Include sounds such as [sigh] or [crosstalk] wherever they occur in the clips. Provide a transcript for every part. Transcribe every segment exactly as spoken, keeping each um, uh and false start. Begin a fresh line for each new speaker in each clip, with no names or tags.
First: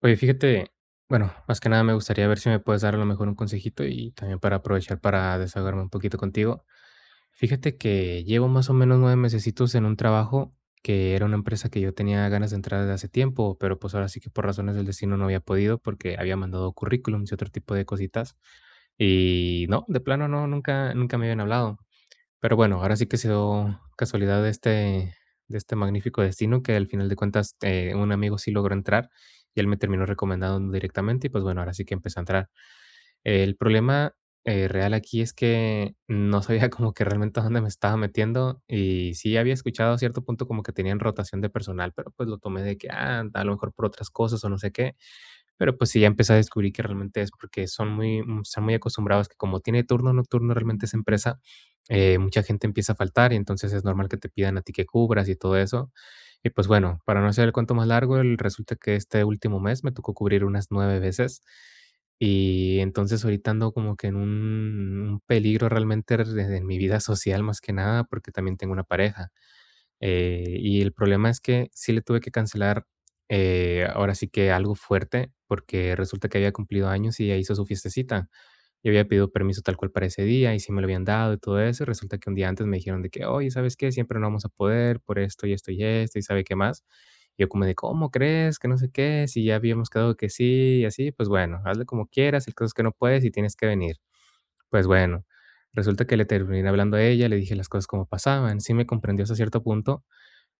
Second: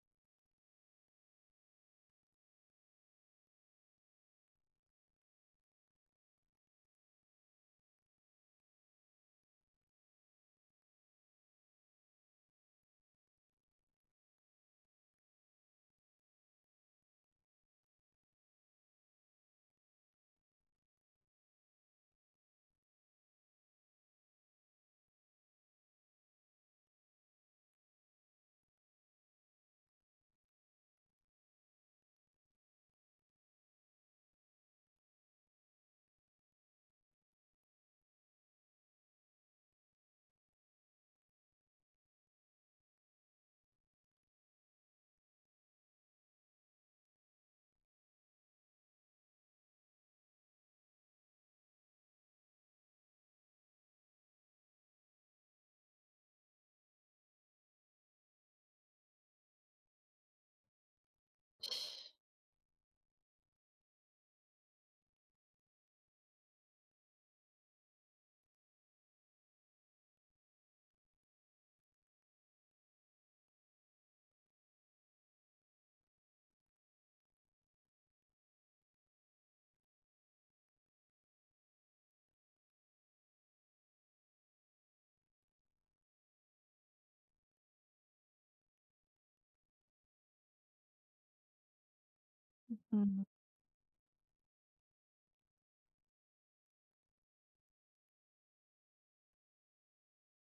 Oye, fíjate, bueno, más que nada me gustaría ver si me puedes dar a lo mejor un consejito y también para aprovechar para desahogarme un poquito contigo. Fíjate que llevo más o menos nueve mesecitos en un trabajo que era una empresa que yo tenía ganas de entrar desde hace tiempo, pero pues ahora sí que por razones del destino no había podido porque había mandado currículums y otro tipo de cositas. Y no, de plano no, nunca, nunca me habían hablado. Pero bueno, ahora sí que se dio casualidad de este de este magnífico destino que al final de cuentas, eh, un amigo sí logró entrar y él me terminó recomendando directamente y, pues, bueno, ahora sí que empecé a entrar. El problema, eh, real aquí es que no sabía [laughs] como que realmente a dónde me estaba metiendo y sí había escuchado a cierto punto como que tenían rotación de personal, pero, pues, lo tomé de que, ah, a lo mejor por otras cosas o no sé qué. Pero, pues, sí, ya empecé a descubrir que realmente es porque son muy mm, están muy acostumbrados que como tiene turno nocturno realmente esa empresa, eh, mucha gente empieza a faltar, y entonces es normal que te pidan a ti que cubras y todo eso. Y, pues, bueno, para no hacer el cuento más largo, el resulta que este último mes me tocó cubrir unas nueve veces. Y entonces ahorita ando como que en un un peligro realmente r en mi vida social, más que nada, porque también tengo una pareja. Eh, y el problema es que sí le tuve que cancelar, eh, ahora sí que algo fuerte, porque resulta que había cumplido años y ella hizo su fiestecita. Yo había pedido permiso tal cual para ese día y sí me lo habían dado y todo eso. Y resulta que un día antes me dijeron de que, oye, ¿sabes qué? Siempre no vamos a poder por esto y esto y esto y sabe qué más. Y yo como de, ¿cómo crees? Que no sé qué, si ya habíamos quedado que sí y así, pues bueno, hazle como quieras, el caso es que no
Mm,
puedes y tienes que venir. Pues bueno, resulta que le terminé hablando a ella, le dije las cosas como pasaban, sí me comprendió hasta cierto punto,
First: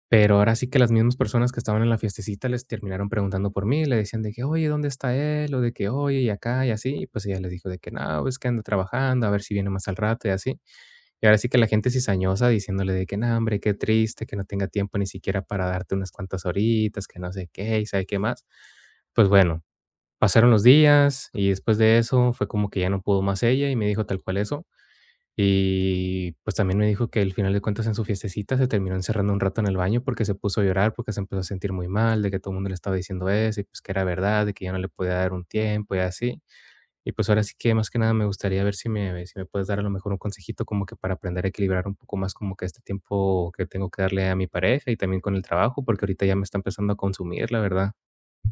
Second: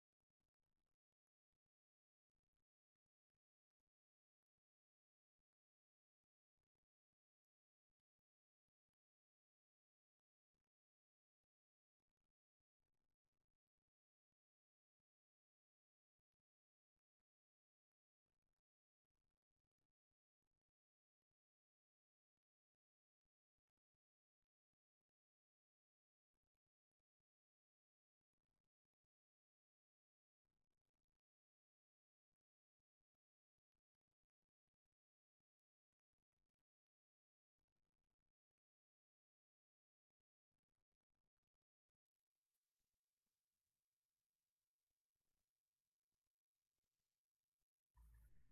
pero ahora sí que las mismas personas que estaban en la fiestecita les terminaron preguntando por mí, le decían de que: "Oye, ¿dónde está él?", o de que: "Oye, y acá", y así, y pues ella les dijo de que: "No, pues que anda trabajando, a ver si viene más al rato", y así. Y ahora sí que la gente cizañosa diciéndole de que: "No, hombre, qué triste que no tenga tiempo ni siquiera para darte unas cuantas horitas, que no sé qué, y sabe qué más". Pues bueno, pasaron los días y después de eso fue como que ya no pudo más ella y me dijo tal cual eso. Y pues también me dijo que al final de cuentas en su fiestecita se terminó encerrando un rato en el baño porque se puso a llorar, porque se empezó a sentir muy mal, de que todo el mundo le estaba diciendo eso y pues que era verdad, de que ya no le podía dar un tiempo y así. Y pues ahora sí que más que nada me gustaría ver si me, si me puedes dar a lo mejor un consejito como que para aprender a equilibrar un poco más como que este tiempo que tengo que darle a mi pareja y también con el trabajo, porque ahorita ya me está empezando a consumir, la verdad.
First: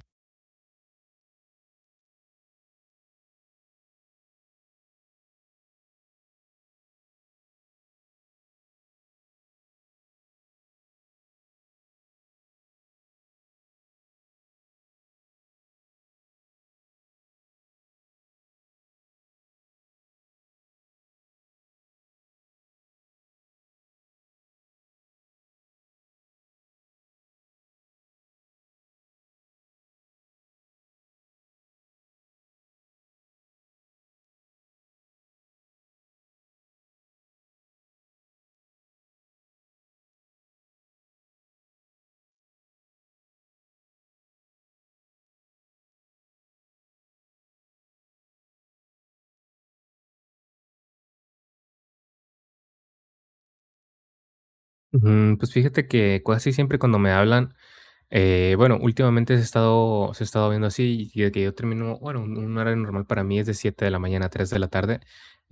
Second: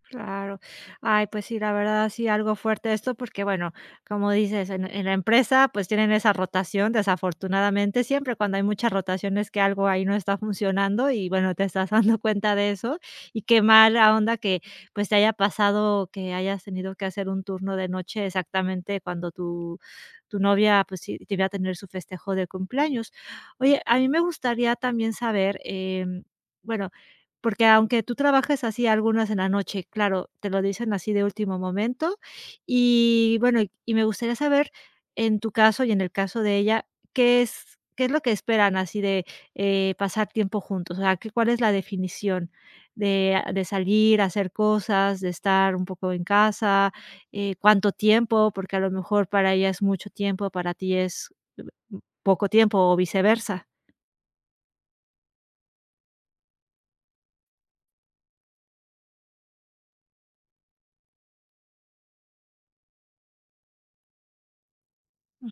claro. Ay, pues sí, la verdad sí, algo fuerte esto, porque bueno, como dices, en, en la empresa pues tienen esa rotación, desafortunadamente, siempre cuando hay muchas rotaciones que algo ahí no está funcionando y bueno, te estás [laughs] dando cuenta de eso y qué mala onda que pues te haya pasado que hayas tenido que hacer un turno de noche exactamente cuando tu, tu novia pues sí, te iba a tener su festejo de cumpleaños. Oye, a mí me gustaría también saber, em, bueno, porque aunque tú trabajes así algunas en la noche, claro, te lo dicen así de último momento. Y bueno, y y me gustaría saber, en tu caso y en el caso de ella, ¿qué es qué es lo que esperan así de, eh, pasar tiempo juntos? O sea, ¿qué cuál es la definición de ah, de salir, hacer cosas, de estar un poco en casa? Eh, ¿cuánto tiempo? Porque a lo mejor para ella es mucho tiempo, para ti es eh, poco tiempo o viceversa.
Ujú, pues fíjate que casi siempre cuando me hablan, eh, bueno, últimamente se ha estado, se ha estado viendo así y de que yo termino, bueno, un, un horario normal para mí es de siete de la mañana a tres de la tarde.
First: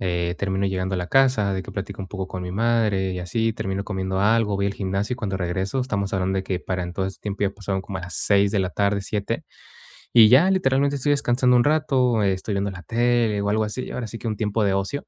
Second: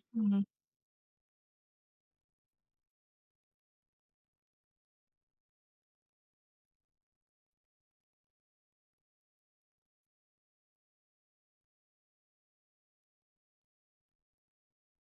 eh, termino llegando a la casa, de que platico un poco con mi madre y así, termino comiendo algo, voy al gimnasio y cuando regreso, estamos hablando de que para entonces tiempo ya pasaron como a las seis de la tarde, siete, y ya literalmente estoy descansando un rato, eh, estoy viendo la tele o algo así, ahora sí que un tiempo de ocio.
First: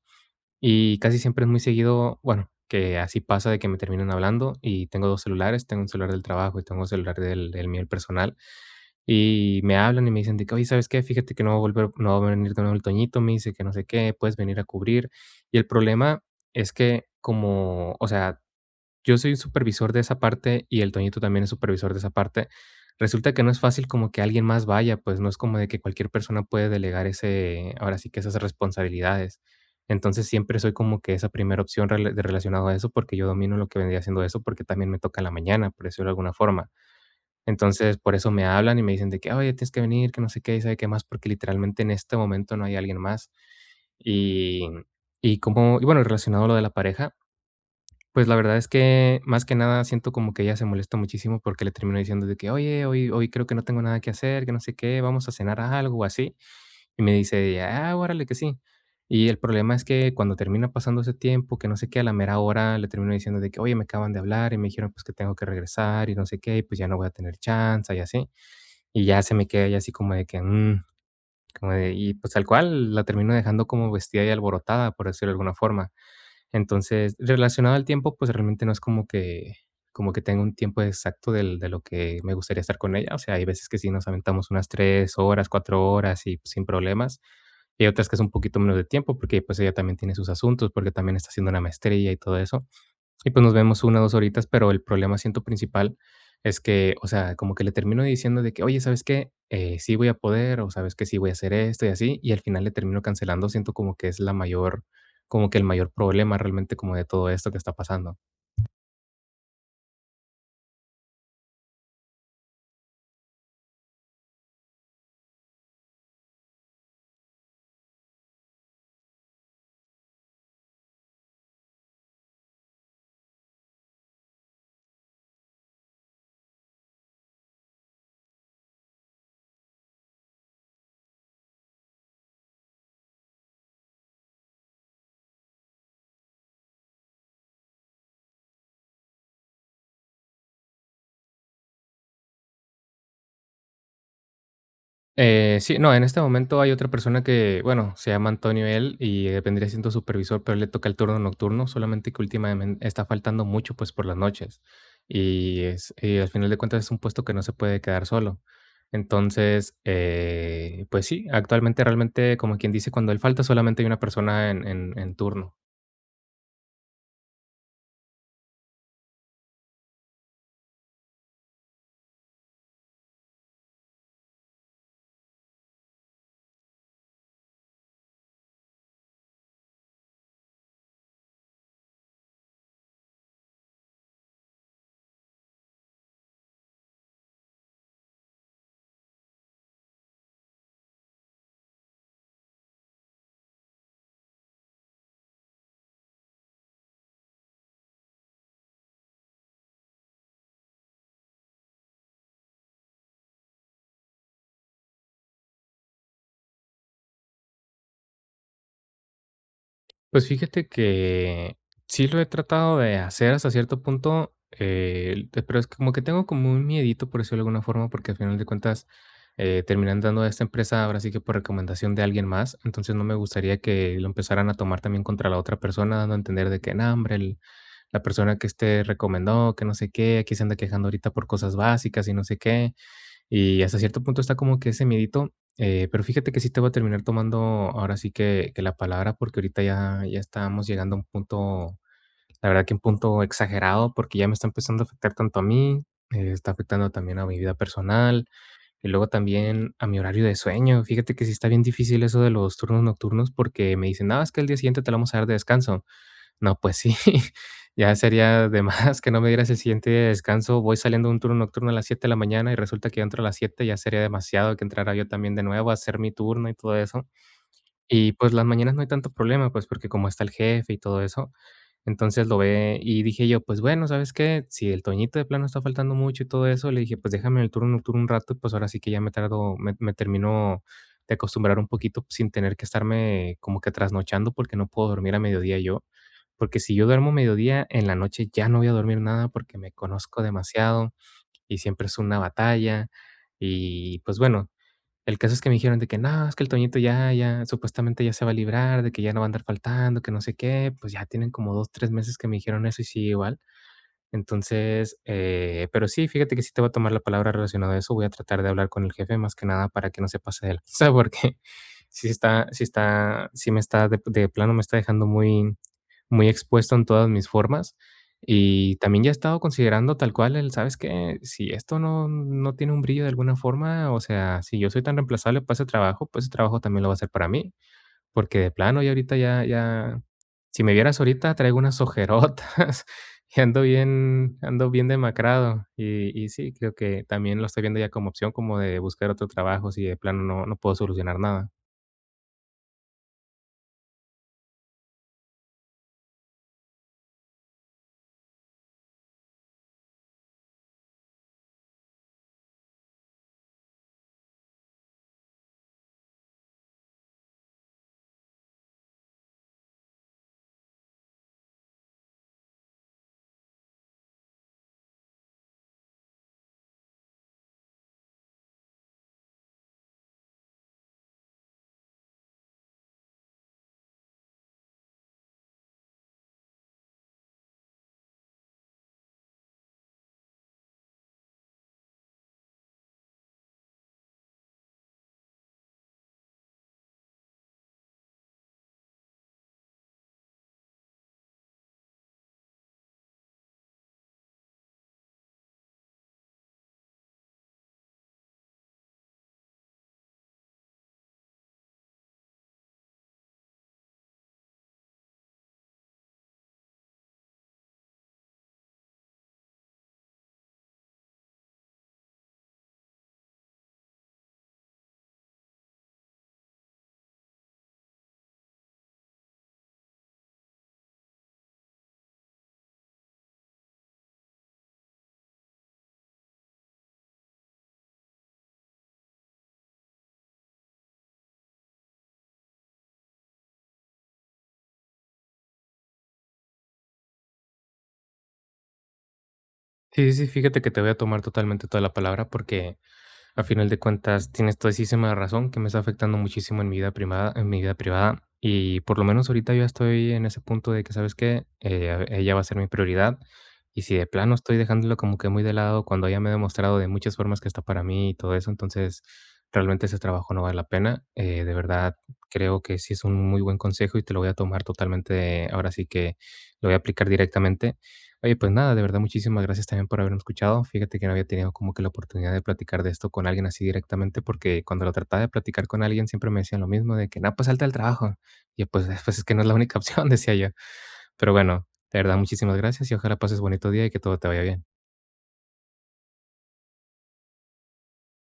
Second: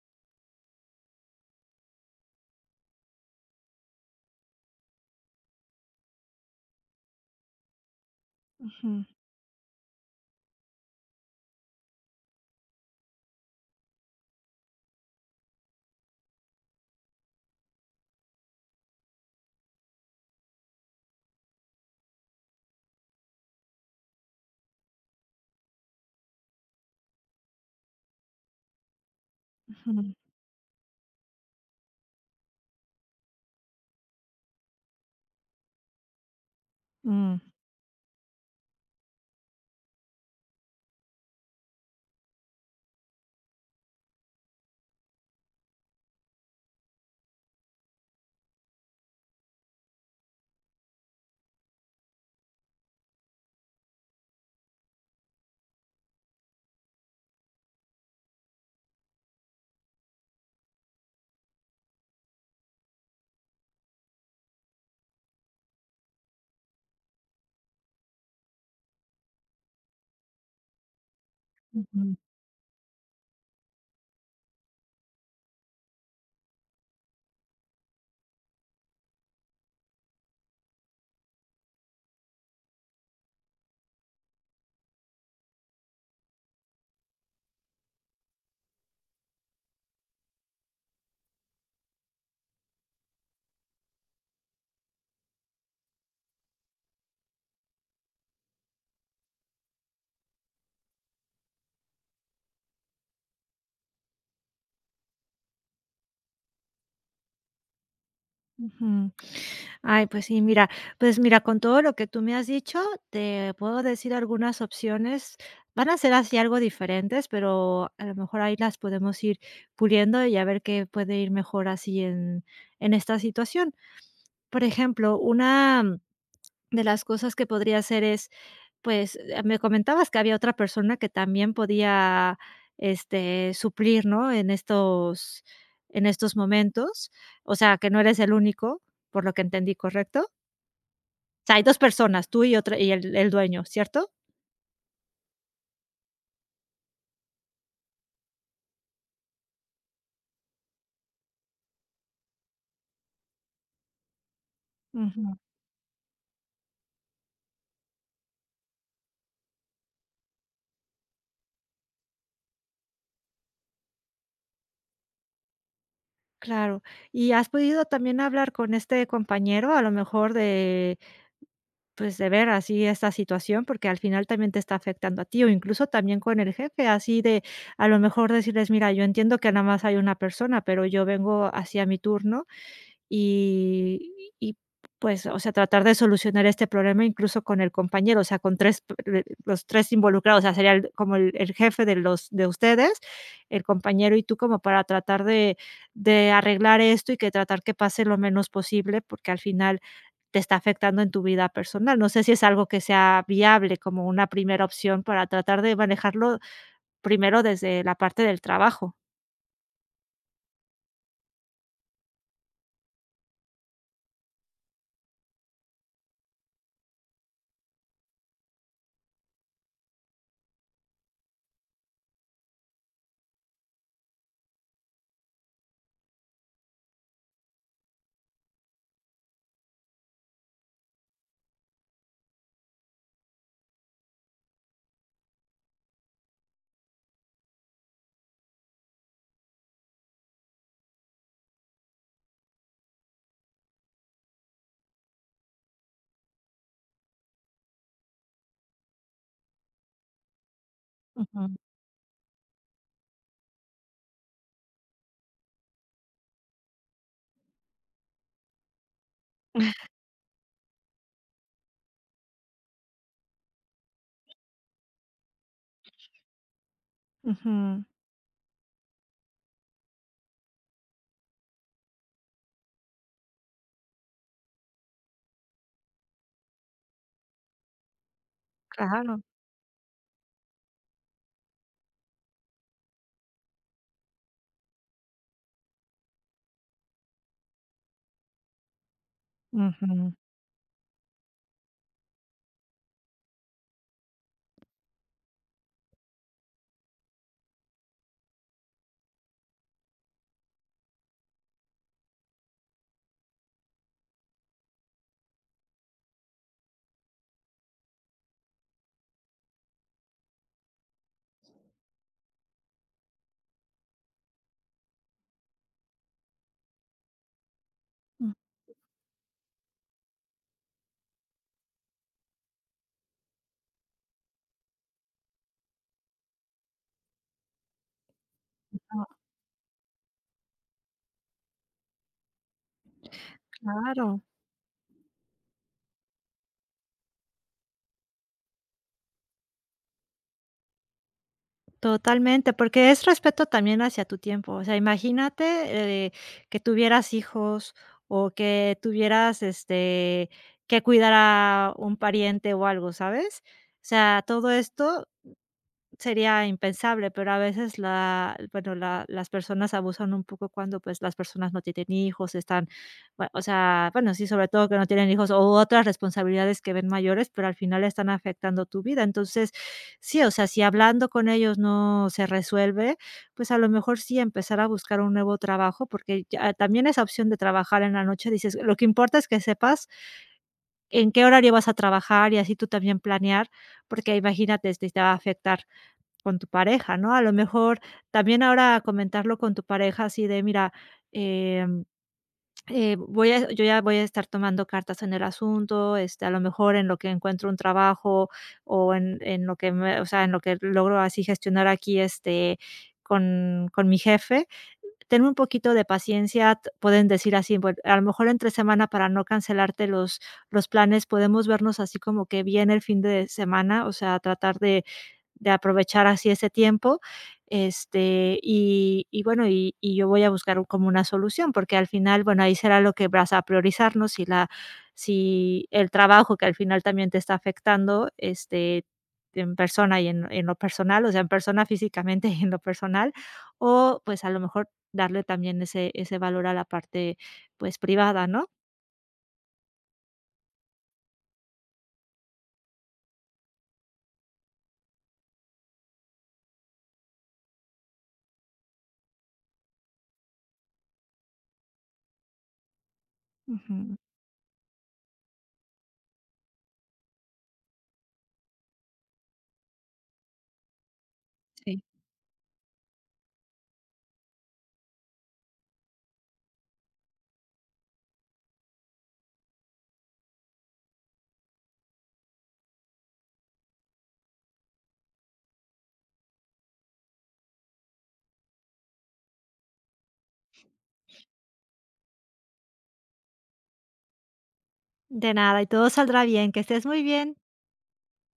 Y casi siempre es muy seguido, bueno, que así pasa de que me terminan hablando y tengo dos celulares, tengo un celular del trabajo y tengo un celular del del mío, el personal,
ujú,
y me hablan y me dicen de que: "Oye, ¿sabes qué? Fíjate que no va a volver no va a venir de nuevo el Toñito", me dice que no sé qué, "puedes venir a cubrir". Y el problema es que como, o sea, yo soy un supervisor de esa parte y el Toñito también es supervisor de esa parte. Resulta que no es fácil como que alguien más vaya, pues no es como de que cualquier persona puede delegar ese, ahora sí que esas responsabilidades.
ujú.
Entonces siempre soy como que esa primera opción rela- de relacionado a eso porque yo domino lo que vendría siendo eso porque también me toca en la mañana, por decirlo de alguna forma.
Mm.
Entonces por eso me hablan y me dicen de que, oye, tienes que venir, que no sé qué, y sabe qué más, porque literalmente en este momento no hay alguien más. Y, y como, y bueno, relacionado a lo de la pareja, pues, la verdad es que, más que nada, siento como que ella se molesta muchísimo porque le termino diciendo de que: "Oye, hoy hoy creo que no tengo nada que hacer, que no sé qué, vamos a cenar algo o así". Y me dice ella: "Ah, órale que sí". Y el problema es que cuando termina pasando ese tiempo, que no sé qué, a la mera hora le termino diciendo de que: "Oye, me acaban de hablar y me dijeron, pues, que tengo que regresar y no sé qué, y pues ya no voy a tener chance", y así. Y ya se me queda ella así como de que, mm, como de y
Ujú.
pues, tal cual la termino dejando como vestida y alborotada, por decirlo de alguna forma. Entonces, relacionado al tiempo, pues realmente no es como que como que tenga un tiempo exacto del de lo que me gustaría estar con ella. O sea, hay veces que sí nos aventamos unas tres horas, cuatro horas y sin problemas. Y hay otras que es un poquito menos de tiempo porque, pues, ella también tiene sus asuntos, porque también está haciendo una maestría y todo eso. Y pues nos vemos una o dos horitas, pero el problema, siento, principal es que, o sea, como que le termino diciendo de que: "Oye, ¿sabes qué? Eh, sí voy a poder", o, "¿Sabes que sí voy a hacer esto", y así, y al final le termino cancelando, siento como que es la mayor como que el mayor problema realmente como de todo esto que está pasando.
Ujú. Ay, pues sí, mira, pues mira, con todo lo que tú me has dicho, te puedo decir algunas opciones. Van a ser así algo diferentes, pero a lo mejor ahí las podemos ir puliendo y a ver qué puede ir mejor así en, en esta situación. Por ejemplo, una de las cosas que podría hacer es, pues, eh, me comentabas que había otra persona que también podía, este, suplir, ¿no? En estos en estos momentos, o sea, que no eres el único, por lo que entendí, ¿correcto? O sea, hay dos personas, tú y otra y el el dueño, ¿cierto?
Eh, sí, no, en este momento hay otra persona que, bueno, se llama Antonio él y, eh, vendría siendo supervisor, pero le toca el turno nocturno, solamente que últimamen está faltando mucho, pues, por las noches.
Ujú.
Y es y al final de cuentas es un puesto que no se puede quedar solo. Entonces, eh, pues sí, actualmente realmente, como quien dice, cuando él falta solamente hay una persona en en en turno.
Claro. ¿Y has podido también hablar con este compañero, a lo mejor de pues, de ver así esta situación, porque al final también te está afectando a ti, o incluso también con el jefe, así de, a lo mejor decirles: "Mira, yo entiendo que nada más hay una persona, pero yo vengo hacia mi turno", y y pues, o sea, tratar de solucionar este problema incluso con el compañero, o sea, con tres p le los tres involucrados, o sea, sería el como el el jefe de los de ustedes, el compañero y tú, como para tratar de de arreglar esto y que tratar que pase lo menos posible, porque al final, te está afectando en tu vida personal. No sé si es algo que sea viable como una primera opción para tratar de manejarlo primero desde la parte del trabajo.
Pues fíjate que sí lo he tratado de hacer hasta cierto punto, eh, te- pero es como que tengo como un miedito, por decirlo de alguna forma, porque al final de cuentas eh, terminan dando a esta empresa ahora sí que por recomendación de alguien más, entonces no me gustaría que lo empezaran a tomar también contra la otra persona, dando a entender de que, no, hombre, el- la persona que este recomendó, que no sé qué, aquí se anda quejando ahorita por cosas básicas y no sé qué. Y hasta cierto punto está como que ese miedito, eh, pero fíjate que sí te voy a terminar tomando ahora sí que, que la palabra, porque ahorita ya, ya estamos llegando a un punto, la verdad que un punto exagerado, porque ya me está empezando a afectar tanto a mí, eh, está afectando también a mi vida personal, y luego también a mi horario de sueño. Fíjate que sí
Ujú.
está bien difícil eso de los turnos nocturnos, porque me dicen, nada, es que el día siguiente te lo vamos a dar de descanso. No, pues sí, [laughs] ya sería de más que no me dieras el siguiente día de descanso. Voy saliendo un turno nocturno a las siete de la mañana y resulta que yo entro a las siete, ya sería demasiado que entrara yo también de nuevo a hacer mi turno y todo eso.
Ujú.
Y pues las mañanas no hay tanto problema, pues porque como está el jefe y todo eso, entonces lo ve y dije yo, pues bueno, ¿sabes qué? Si el Toñito de plano está faltando mucho y todo eso, le dije, pues déjame en el turno nocturno un rato, y pues ahora sí que ya me
Claro.
tardo, me, me termino de acostumbrar un poquito sin tener que estarme como que trasnochando porque no puedo dormir a mediodía yo. Porque si yo duermo mediodía, en la noche ya no voy a dormir nada porque me
Ujú.
conozco demasiado y siempre es una batalla. Y pues bueno, el caso es que me dijeron de que: "No, es que el Toñito ya ya supuestamente ya se va a librar, de que ya no va a andar faltando, que no sé qué". Pues ya tienen como dos tres meses que me dijeron eso y sigue igual. Entonces, eh, pero sí, fíjate que sí te voy a tomar la palabra relacionado a eso. Voy a tratar de hablar con el jefe más que nada para que no se pase de lanza, [laughs] porque sí está sí está sí me está de de plano me está dejando muy muy expuesto en todas mis formas.
Ujú,
Y también ya he estado considerando tal cual el, ¿sabes qué? Si esto no, no tiene un brillo de alguna forma, o sea, si yo soy tan reemplazable para ese trabajo, pues ese trabajo también lo va a hacer para mí. Porque de plano, ya ahorita ya, ya, si me vieras ahorita, traigo unas ojerotas [laughs] y ando
claro.
bien, ando bien demacrado. Y, y sí, creo que también lo estoy viendo ya como opción, como de buscar otro trabajo si de plano no, no puedo solucionar nada.
Totalmente, porque es respeto también hacia tu tiempo. O sea, imagínate, eh, que tuvieras hijos o que tuvieras, este, que cuidar a un pariente o algo, ¿sabes? O sea, todo esto sería impensable, pero a veces la bueno, la las personas abusan un poco cuando, pues, las personas no tienen hijos, están, bue o sea, bueno, sí, sobre todo que no tienen hijos o otras responsabilidades que ven mayores, pero al final están afectando tu vida. Entonces, sí, o sea, si hablando con ellos no se resuelve, pues, a lo mejor sí empezar a buscar un nuevo trabajo, porque ya también esa opción de trabajar en la noche, dices, lo que importa es que sepas en qué horario vas a trabajar y así tú también planear, porque imagínate, si te va a afectar con tu pareja, ¿no? A lo mejor también ahora comentarlo con tu pareja así de, mira, em, eh, voy a yo ya voy a estar tomando cartas en el asunto, este, a lo mejor en lo que encuentro un trabajo o en en lo que me o sea, en lo que logro así gestionar aquí, este, con con mi jefe. Tenme un poquito de paciencia, t pueden decir así, bueno, a lo mejor entre semana para no cancelarte los los planes, podemos vernos así como que bien el fin de semana, o sea, tratar de de aprovechar así ese tiempo, este, y y bueno, y y yo voy a buscar un- como una solución, porque al final, bueno, ahí será lo que vas a priorizarnos. Si la si el trabajo que al final también te está afectando, este, en persona y en en lo personal, o sea, en persona físicamente [laughs] y en lo personal, o pues a lo mejor darle también ese ese valor a la parte, pues, privada, ¿no?
Sí, sí, sí, fíjate que te voy a tomar totalmente toda la palabra porque a final de cuentas, tienes todísima razón que me está afectando muchísimo en mi vida privada, en mi vida privada. Y por lo menos ahorita yo ya estoy en ese punto de que, ¿sabes qué? Eh, a- ella va a ser mi prioridad. Y si
Ujú.
de plano estoy dejándolo como que muy de lado cuando ella me ha demostrado de muchas formas que está para mí y todo eso, entonces realmente ese trabajo no vale la pena. Eh, de
Sí.
verdad, creo que sí es un muy buen consejo y te lo voy a tomar totalmente, ahora sí que lo voy a aplicar directamente. Oye, pues nada, de verdad, muchísimas gracias también por haberme escuchado. Fíjate que no había tenido como que la oportunidad de platicar de esto con alguien así directamente, porque cuando lo trataba de platicar con alguien siempre me decían lo mismo, de que, no, pues salte al trabajo. Y yo, pues, [laughs] pues es que no es la única opción, [laughs] decía yo. Pero bueno, de verdad, muchísimas gracias y ojalá pases bonito día y que todo te vaya bien.
De nada, y todo saldrá bien, que estés muy bien.